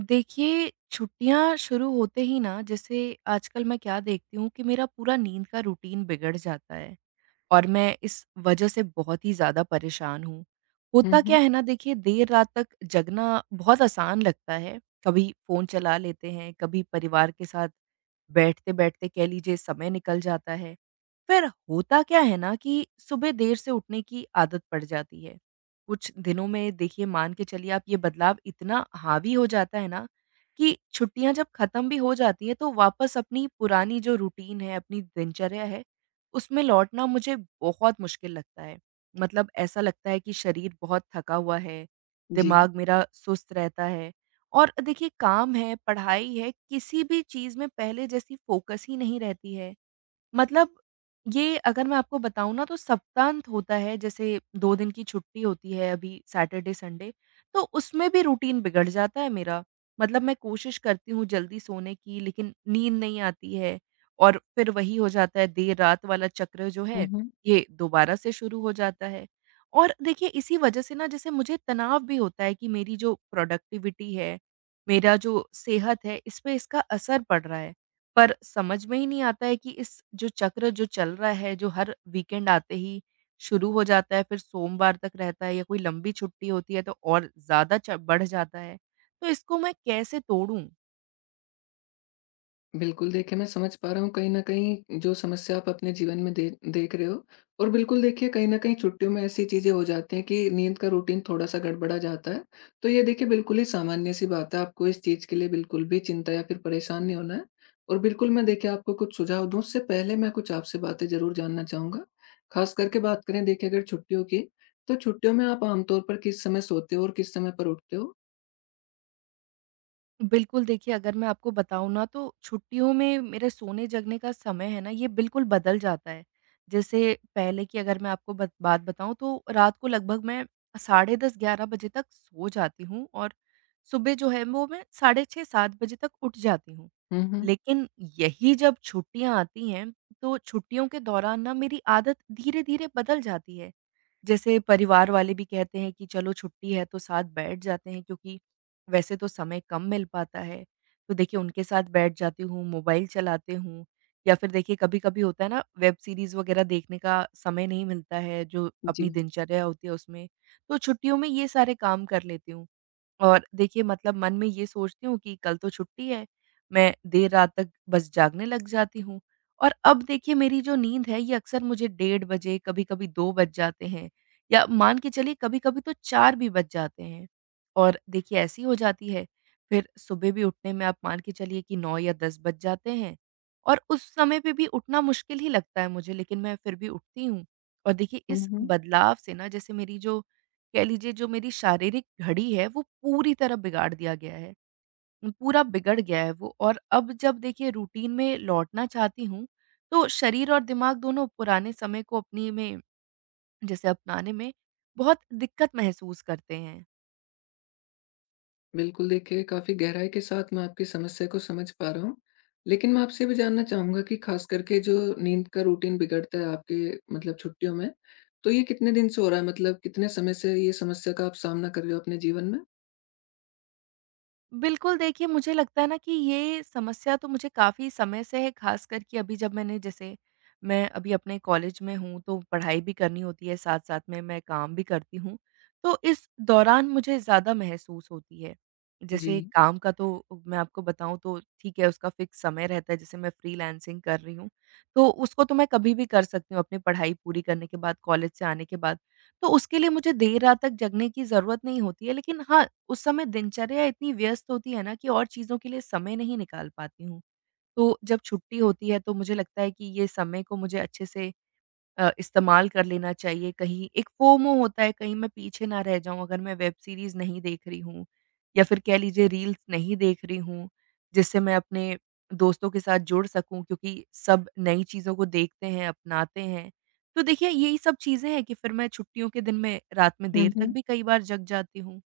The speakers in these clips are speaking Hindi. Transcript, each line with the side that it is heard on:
right: देखिए, छुट्टियाँ शुरू होते ही ना जैसे आजकल मैं क्या देखती हूँ कि मेरा पूरा नींद का रूटीन बिगड़ जाता है और मैं इस वजह से बहुत ही ज़्यादा परेशान हूँ।
left: हुँ,
right: होता
left: हुँ।
right: क्या है ना, देखिए देर रात तक जगना बहुत आसान लगता है, कभी फ़ोन चला लेते हैं, कभी परिवार के साथ बैठते-बैठते कह लीजिए समय निकल जाता है। फिर होता क्या है ना कि सुबह देर से उठने की आदत पड़ जाती है। कुछ दिनों में देखिए मान के चलिए आप ये बदलाव इतना हावी हो जाता है ना कि छुट्टियाँ जब खत्म भी हो जाती हैं तो वापस अपनी पुरानी जो रूटीन है, अपनी दिनचर्या है, उसमें लौटना मुझे बहुत मुश्किल लगता है। मतलब ऐसा लगता है कि शरीर बहुत थका हुआ है,
left: जी।
right: दिमाग मेरा सुस्त रहता है और देखिए काम है, पढ़ाई है, किसी भी चीज़ में पहले जैसी फ़ोकस ही नहीं रहती है। मतलब ये अगर मैं आपको बताऊँ ना, तो सप्ताहांत होता है, जैसे 2 दिन की छुट्टी होती है अभी सैटरडे, संडे, तो उसमें भी रूटीन बिगड़ जाता है मेरा। मतलब मैं कोशिश करती हूँ जल्दी सोने की, लेकिन नींद नहीं आती है और फिर वही हो जाता है, देर रात वाला चक्र जो
left: हुँ,
right: है,
left: हुँ।
right: ये दोबारा से शुरू हो जाता है। और देखिए इसी वजह से ना जैसे मुझे तनाव भी होता है कि मेरी जो प्रोडक्टिविटी है, मेरा जो सेहत है, इस पे इसका असर पड़ रहा है। पर समझ में ही नहीं आता है कि इस जो चक्र जो चल रहा है, जो हर वीकेंड आते ही शुरू हो जाता है, फिर सोमवार तक रहता है, या कोई लंबी छुट्टी होती है तो और ज़्यादा च बढ़ जाता है। तो इसको मैं कैसे तोड़ूँ?
left: बिल्कुल, देखिए, मैं समझ पा रहा हूँ कहीं न कहीं जो समस्या आप अपने जीवन में दे देख रहे हो। और बिल्कुल देखिए कहीं न कहीं छुट्टियों में ऐसी चीज़ें हो जाती हैं कि नींद का रूटीन थोड़ा-सा गड़बड़ा जाता है। तो ये देखिए बिल्कुल ही सामान्य-सी बात है, आपको इस चीज़ के लिए बिल्कुल भी चिंता या फिर परेशान नहीं होना है। और बिल्कुल मैं देखिए आपको कुछ सुझाव दूँ उससे पहले मैं कुछ आपसे बातें ज़रूर जानना चाहूँगा। ख़ास करके बात करें देखिए अगर छुट्टियों की, तो छुट्टियों में आप आम तौर पर किस समय सोते हो और किस समय पर उठते हो?
right: बिल्कुल, देखिए अगर मैं आपको बताऊँ ना, तो छुट्टियों में मेरे सोने-जगने का समय है ना, ये बिल्कुल बदल जाता है। जैसे पहले की अगर मैं आपको बत बात बताऊँ, तो रात को लगभग मैं साढ़े 10-11 बजे तक सो जाती हूँ और सुबह जो है वो मैं साढ़े 6-7 बजे तक उठ जाती हूँ।
left: हुँ, हुँ।
right: लेकिन यही जब छुट्टियाँ आती हैं, तो छुट्टियों के दौरान ना मेरी आदत धीरे-धीरे बदल जाती है। जैसे परिवार वाले भी कहते हैं कि चलो छुट्टी है तो साथ बैठ जाते हैं, क्योंकि वैसे तो समय कम मिल पाता है। तो देखिए उनके साथ बैठ जाती हूँ, मोबाइल चलाती हूँ, या फिर देखिए कभी-कभी होता है ना, वेब सीरीज़ वग़ैरह देखने का समय नहीं मिलता है जो
left: जी।
right: अपनी दिनचर्या होती है उसमें, तो छुट्टियों में ये सारे काम कर लेती हूँ। और देखिए मतलब मन में ये सोचती हूँ कि कल तो छुट्टी है, मैं देर रात तक बस जागने लग जाती हूँ। और अब देखिए मेरी जो नींद है ये अक्सर मुझे डेढ़ बजे, कभी-कभी 2 बज जाते हैं, या मान के चलिए कभी-कभी तो 4 भी बज जाते हैं। और देखिए ऐसी हो जाती है, फिर सुबह भी उठने में आप मान के चलिए कि 9 या 10 बज जाते हैं और उस समय पे भी उठना मुश्किल ही लगता है मुझे, लेकिन मैं फिर भी उठती हूँ। और देखिए
left: हुँ,
right: इस
left: हुँ।
right: बदलाव से ना जैसे मेरी जो कह लीजिए, जो मेरी शारीरिक घड़ी है वो पूरी तरह बिगाड़ दिया गया है। पूरा बिगड़ गया है वो, और अब जब देखिए रूटीन में लौटना चाहती हूँ, तो शरीर और दिमाग दोनों पुराने समय को अपनी में जैसे अपनाने में बहुत दिक्कत महसूस करते हैं।
left: बिल्कुल, देखिए काफ़ी गहराई के साथ मैं आपकी समस्या को समझ पा रहा हूँ। लेकिन मैं आपसे ये भी जानना चाहूँगा कि ख़ास करके जो नींद का रूटीन बिगड़ता है आपके, मतलब छुट्टियों में, तो ये कितने दिन से हो रहा है? मतलब कितने समय से ये समस्या का आप सामना कर रहे हो अपने जीवन में?
right: बिल्कुल, देखिए मुझे लगता है ना कि ये समस्या तो मुझे काफ़ी समय से है, ख़ासकर कि अभी जब मैंने जैसे मैं अभी अपने कॉलेज में हूँ, तो पढ़ाई भी करनी होती है, साथ-साथ में मैं काम भी करती हूँ। तो इस दौरान मुझे ज़्यादा महसूस होती है।
left: जी।
right: जैसे काम का तो मैं आपको बताऊँ तो ठीक है, उसका फ़िक्स समय रहता है, जैसे मैं फ्रीलांसिंग कर रही हूँ, तो उसको तो मैं कभी भी कर सकती हूँ अपनी पढ़ाई पूरी करने के बाद, कॉलेज से आने के बाद। तो उसके लिए मुझे देर रात तक जगने की ज़रूरत नहीं होती है, लेकिन हाँ, उस समय दिनचर्या इतनी व्यस्त होती है ना कि और चीज़ों के लिए समय नहीं निकाल पाती हूँ। तो जब छुट्टी होती है तो मुझे लगता है कि ये समय को मुझे अच्छे से इस्तेमाल कर लेना चाहिए। कहीं एक फोमो होता है, कहीं मैं पीछे ना रह जाऊँ, अगर मैं वेब सीरीज़ नहीं देख रही हूँ या फिर कह लीजिए रील्स नहीं देख रही हूँ, जिससे मैं अपने दोस्तों के साथ जुड़ सकूँ, क्योंकि सब नई चीज़ों को देखते हैं, अपनाते हैं। तो देखिए यही सब चीज़ें हैं कि फिर मैं छुट्टियों के दिन में रात में देर तक भी कई बार जग जाती हूँ।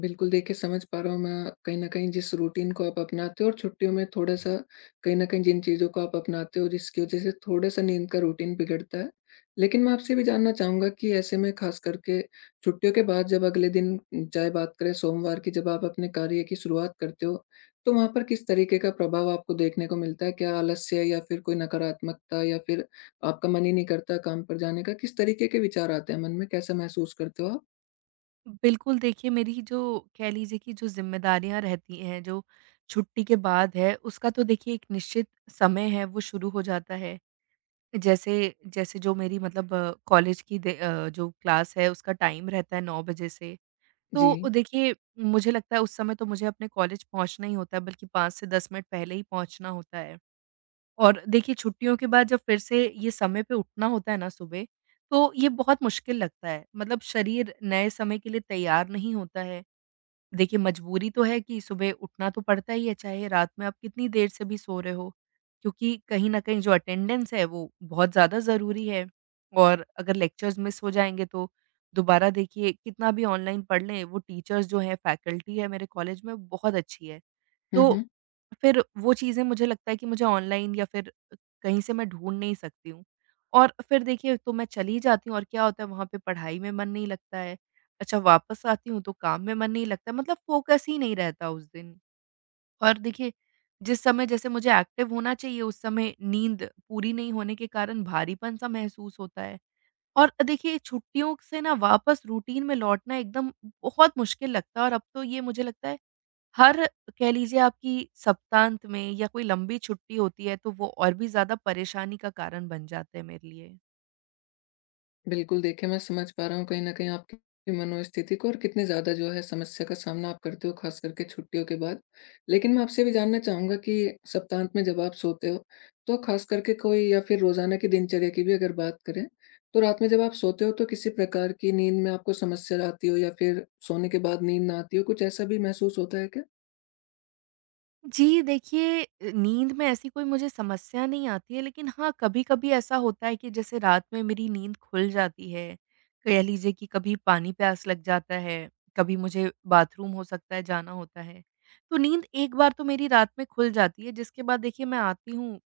left: बिल्कुल, देखिए समझ पा रहा हूँ मैं कहीं न कहीं जिस रूटीन को आप अपनाते हो और छुट्टियों में थोड़ा-सा कहीं न कहीं जिन चीज़ों को आप अपनाते हो जिसकी वज़ह से थोड़ा-सा नींद का रूटीन बिगड़ता है। लेकिन मैं आपसे भी जानना चाहूँगा कि ऐसे में ख़ास करके छुट्टियों के बाद जब अगले दिन, चाहे बात करें सोमवार की, जब आप अपने कार्य की शुरुआत करते हो, तो वहाँ पर किस तरीके का प्रभाव आपको देखने को मिलता है? क्या आलस्य या फिर कोई नकारात्मकता या फिर आपका मन ही नहीं करता काम पर जाने का? किस तरीके के विचार आते हैं मन में? कैसा महसूस करते हो आप?
right: बिल्कुल, देखिए मेरी जो कह लीजिए कि जो ज़िम्मेदारियाँ रहती हैं, जो छुट्टी के बाद है, उसका तो देखिए एक निश्चित समय है, वो शुरू हो जाता है। जैसे जैसे जो मेरी मतलब कॉलेज की जो क्लास है उसका टाइम रहता है 9 बजे से, तो
left: जी।
right: देखिए मुझे लगता है उस समय तो मुझे अपने कॉलेज पहुँचना ही होता है, बल्कि 5 से 10 मिनट पहले ही पहुँचना होता है। और देखिए छुट्टियों के बाद जब फिर से ये समय पे उठना होता है ना सुबह, तो ये बहुत मुश्किल लगता है। मतलब शरीर नए समय के लिए तैयार नहीं होता है। देखिए मजबूरी तो है कि सुबह उठना तो पड़ता ही है, चाहे रात में आप कितनी देर से भी सो रहे हो। क्योंकि कहीं न कहीं जो अटेंडेंस है वो बहुत ज़्यादा ज़रूरी है, और अगर लेक्चर्स मिस हो जाएँगे तो दोबारा देखिए कितना भी ऑनलाइन पढ़ लें, वो टीचर्स जो हैं, फैकल्टी है मेरे कॉलेज में, बहुत अच्छी है।
left: हुँ,
right: तो
left: हुँ।
right: फिर वो चीज़ें मुझे लगता है कि मुझे ऑनलाइन या फिर कहीं से मैं ढूँढ नहीं सकती हूँ। और फिर देखिए तो मैं चली जाती हूँ और क्या होता है, वहाँ पे पढ़ाई में मन नहीं लगता है। अच्छा, वापस आती हूँ तो काम में मन नहीं लगता, मतलब फ़ोकस ही नहीं रहता उस दिन। और देखिए जिस समय जैसे मुझे एक्टिव होना चाहिए, उस समय नींद पूरी नहीं होने के कारण भारीपन-सा महसूस होता है। और देखिए छुट्टियों से ना वापस रूटीन में लौटना एकदम बहुत मुश्किल लगता है, और अब तो ये मुझे लगता है हर कह लीजिए आपकी सप्तांत में, या कोई लंबी छुट्टी होती है तो वो और भी ज़्यादा परेशानी का कारण बन जाते हैं मेरे लिए।
left: बिल्कुल, देखिए मैं समझ पा रहा हूँ कहीं न कहीं आपकी मनोस्थिति को, और कितने ज़्यादा जो है समस्या का सामना आप करते हो ख़ास करके छुट्टियों के बाद। लेकिन मैं आपसे भी जानना चाहूँगा कि सप्तांत में जब आप सोते हो, तो ख़ास करके कोई, या फिर रोज़ाना की दिनचर्या की भी अगर बात करें, तो रात में जब आप सोते हो तो किसी प्रकार की नींद में आपको समस्या आती हो या फिर सोने के बाद नींद ना आती हो, कुछ ऐसा भी महसूस होता है क्या?
right: जी, देखिए नींद में ऐसी कोई मुझे समस्या नहीं आती है, लेकिन हाँ, कभी-कभी ऐसा होता है कि जैसे रात में मेरी नींद खुल जाती है, कह लीजिए कि कभी पानी प्यास लग जाता है, कभी मुझे बाथरूम हो सकता है जाना होता है। तो नींद एक बार तो मेरी रात में खुल जाती है, जिसके बाद देखिए मैं आती हूँ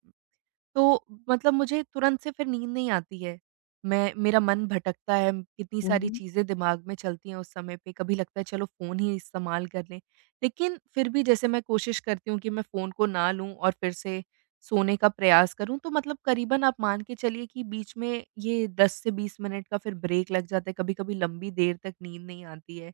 right: तो मतलब मुझे तुरंत से फिर नींद नहीं आती है। मैं मेरा मन भटकता है, कितनी
left: हुँ,
right: सारी
left: हुँ।
right: चीज़ें दिमाग में चलती हैं उस समय पे, कभी लगता है चलो फ़ोन ही इस्तेमाल कर लें। लेकिन फिर भी जैसे मैं कोशिश करती हूँ कि मैं फ़ोन को ना लूँ और फिर से सोने का प्रयास करूँ, तो मतलब करीबन आप मान के चलिए कि बीच में ये 10 से 20 मिनट का फिर ब्रेक लग जाता है, कभी-कभी लंबी देर तक नींद नहीं आती है।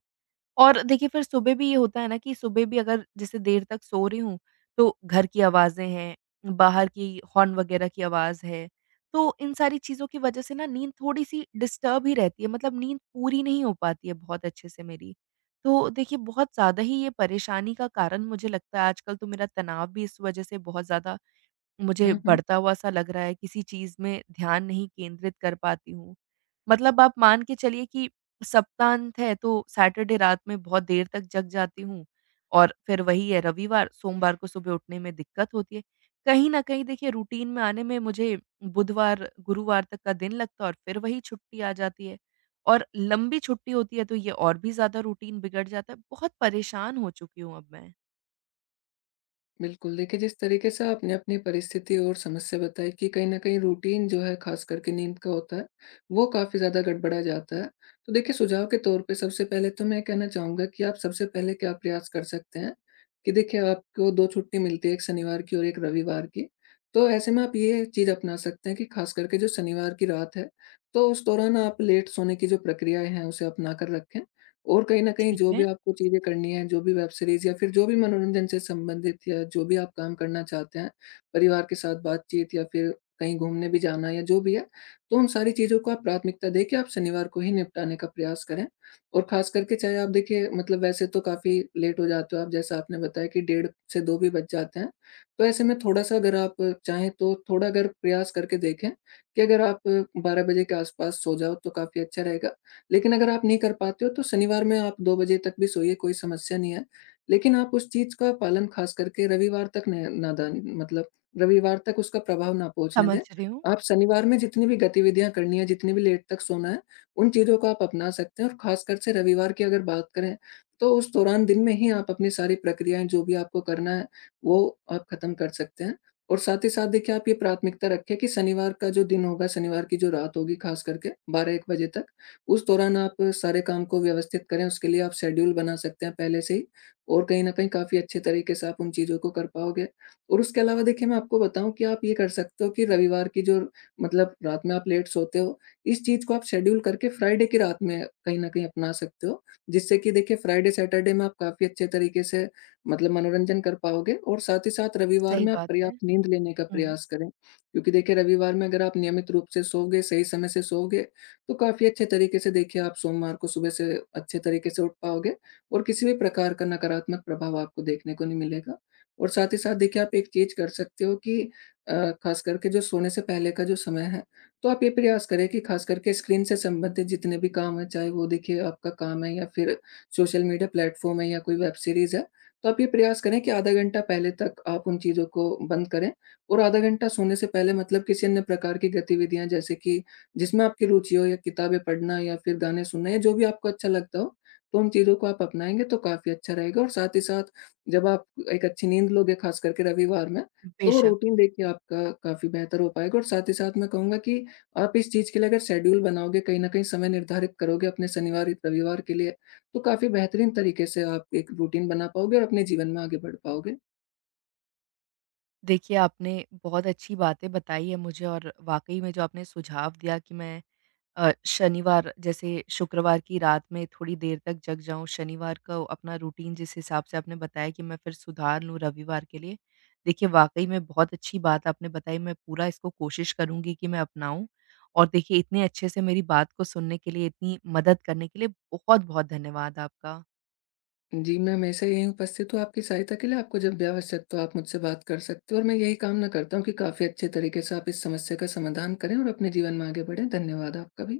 right: और देखिए फिर सुबह भी ये होता है ना कि सुबह भी अगर जैसे देर तक सो रही हूँ, तो घर की आवाज़ें हैं, बाहर की हॉर्न वगैरह की आवाज़ है, तो इन सारी चीज़ों की वज़ह से ना नींद थोड़ी-सी डिस्टर्ब ही रहती है, मतलब नींद पूरी नहीं हो पाती है बहुत अच्छे से मेरी। तो देखिए बहुत ज़्यादा ही ये परेशानी का कारण मुझे लगता है, आजकल तो मेरा तनाव भी इस वज़ह से बहुत ज़्यादा मुझे
left: हुँ, हुँ।
right: बढ़ता हुआ-सा लग रहा है, किसी चीज़ में ध्यान नहीं केंद्रित कर पाती हूँ। मतलब आप मान के चलिए कि सप्ताहांत है, तो सैटरडे रात में बहुत देर तक जग जाती हूँ और फिर वही है, रविवार, सोमवार को सुबह उठने में दिक्कत होती है। कहीं न कहीं देखिए रूटीन में आने में मुझे बुधवार, गुरुवार तक का दिन लगता है और फिर वही छुट्टी आ जाती है, और लंबी छुट्टी होती है, तो ये और भी ज़्यादा रूटीन बिगड़ जाता है। बहुत परेशान हो चुकी हूँ अब मैं।
left: बिल्कुल, देखिए जिस तरीके से आपने अपनी परिस्थिति और समस्या बताई कि कहीं न कहीं रूटीन जो है ख़ास करके नींद का होता है, वो काफ़ी ज़्यादा गड़बड़ा जाता है। तो देखिए सुझाव के तौर पे सबसे पहले तो मैं कहना चाहूँगा कि आप सबसे पहले क्या प्रयास कर सकते हैं, कि देखिए आपको 2 छुट्टी मिलती है, 1 शनिवार की और 1 रविवार की। तो ऐसे में आप ये चीज़ अपना सकते हैं कि ख़ास करके जो शनिवार की रात है, तो उस दौरान आप लेट सोने की जो प्रक्रियाएँ हैं उसे अपना कर रखें। और कहीं न कहीं
right: ठीक
left: जो भी
right: है,
left: आपको चीज़ें करनी है, जो भी वेब सीरीज़ या फिर जो भी मनोरंजन से संबंधित या जो भी आप काम करना चाहते हैं, परिवार के साथ बातचीत या फिर कहीं घूमने भी जाना या जो भी है, तो उन सारी चीज़ों को आप प्राथमिकता देके आप शनिवार को ही निपटाने का प्रयास करें। और ख़ास करके चाहे आप देखिए मतलब वैसे तो काफ़ी लेट हो जाते हो आप, जैसा आपने बताया कि 1:30 से 2 भी बज जाते हैं। तो ऐसे में थोड़ा-सा अगर आप चाहें तो थोड़ा अगर प्रयास करके देखें कि अगर आप 12 बजे के आस-पास सो जाओ तो काफ़ी अच्छा रहेगा। लेकिन अगर आप नहीं कर पाते हो तो शनिवार में आप 2 बजे तक भी सोइए, कोई समस्या नहीं है। लेकिन आप उस चीज़ का पालन ख़ास करके रविवार तक न ना दान मतलब रविवार तक उसका प्रभाव ना पहुँचने
right: समझ
left: दें।
right: रही हूँ।
left: आप शनिवार में जितनी भी गतिविधियाँ करनी है, जितनी भी लेट तक सोना है, उन चीज़ों को आप अपना सकते हैं और ख़ासकर से रविवार की अगर बात करें, तो उस दौरान दिन में ही आप अपनी सारी प्रक्रियाएँ जो भी आपको करना है, वो आप ख़त्म कर सकते हैं। और साथ ही साथ देखिए आप ये प्राथमिकता रखें कि शनिवार का जो दिन होगा, शनिवार की जो रात होगी ख़ास करके 12-1 बजे तक, उस दौरान आप सारे काम को व्यवस्थित करें, उसके लिए आप शेड्यूल बना सकते हैं पहले से ही, और कहीं न कहीं काफ़ी अच्छे तरीके से आप उन चीज़ों को कर पाओगे। और उसके अलावा देखिए मैं आपको बताऊँ कि आप ये कर सकते हो कि रविवार की जो मतलब रात में आप लेट सोते हो, इस चीज़ को आप शेड्यूल करके फ्राइडे की रात में कहीं न कहीं अपना सकते हो, जिससे कि देखिए फ्राइडे सैटरडे में आप काफ़ी अच्छे तरीके से मतलब मनोरंजन कर पाओगे, और साथ ही साथ रविवार
right: सही
left: में आप
right: बात है।
left: पर्याप्त नींद लेने का
right: हुँ।
left: प्रयास करें। क्योंकि देखिए रविवार में अगर आप नियमित रूप से सोओगे, सही समय से सोओगे, तो काफ़ी अच्छे तरीके से देखिए आप सोमवार को सुबह से अच्छे तरीके से उठ पाओगे और किसी भी प्रकार का नकारात्मक प्रभाव आपको देखने को नहीं मिलेगा। और साथ ही साथ देखिए आप एक चीज़ कर सकते हो कि अ, खास करके जो सोने से पहले का जो समय है, तो आप ये प्रयास करें कि खास करके स्क्रीन से संबंधित जितने भी काम हैं, चाहे वो देखिए आपका काम है या फिर सोशल मीडिया प्लेटफ़ॉर्म है या कोई वेब सीरीज़ है, तो आप ये प्रयास करें कि आधा घंटा पहले तक आप उन चीज़ों को बंद करें, और आधा घंटा सोने से पहले मतलब किसी अन्य प्रकार की गतिविधियाँ जैसे कि जिसमें आपकी रुचि हो या किताबें पढ़ना या फिर गाने सुनना या जो भी आपको अच्छा लगता हो, तो उन चीज़ों को आप अपनाएँगे तो काफ़ी अच्छा रहेगा। और साथ ही साथ जब आप एक अच्छी नींद लोगे ख़ास करके रविवार में, तो वो
right: बेशक।
left: रूटीन देखिए आपका काफ़ी बेहतर हो पाएगा। और साथ ही साथ मैं कहूँगा कि आप इस चीज़ के लिए अगर शेड्यूल बनाओगे, कहीं न कहीं समय निर्धारित करोगे अपने शनिवार रविवार के लिए, तो काफ़ी बेहतरीन तरीके से आप एक रूटीन बना पाओगे और अपने जीवन में आगे बढ़ पाओगे।
right: देखिए, आपने बहुत अच्छी बातें बताई हैं मुझे, और वाक़ई में जो आपने सुझाव दिया कि मैं शनिवार, जैसे शुक्रवार की रात में थोड़ी देर तक जग जाऊँ, शनिवार को अपना रूटीन जिस हिसाब से आपने बताया कि मैं फिर सुधार लूँ रविवार के लिए। देखिए, वाक़ई में बहुत अच्छी बात आपने बताई, मैं पूरा इसको कोशिश करूँगी कि मैं अपनाऊँ। और देखिए, इतने अच्छे से मेरी बात को सुनने के लिए, इतनी मदद करने के लिए बहुत-बहुत धन्यवाद आपका।
left: जी, मैं हमेशा यहीं उपस्थित हूँ आपकी सहायता के लिए, आपको जब भी आवश्यकता हो आप मुझसे बात कर सकते हो, और मैं यही कामना करता हूँ कि काफ़ी अच्छे तरीके से आप इस समस्या का समाधान करें और अपने जीवन में आगे बढ़ें। धन्यवाद आपका भी।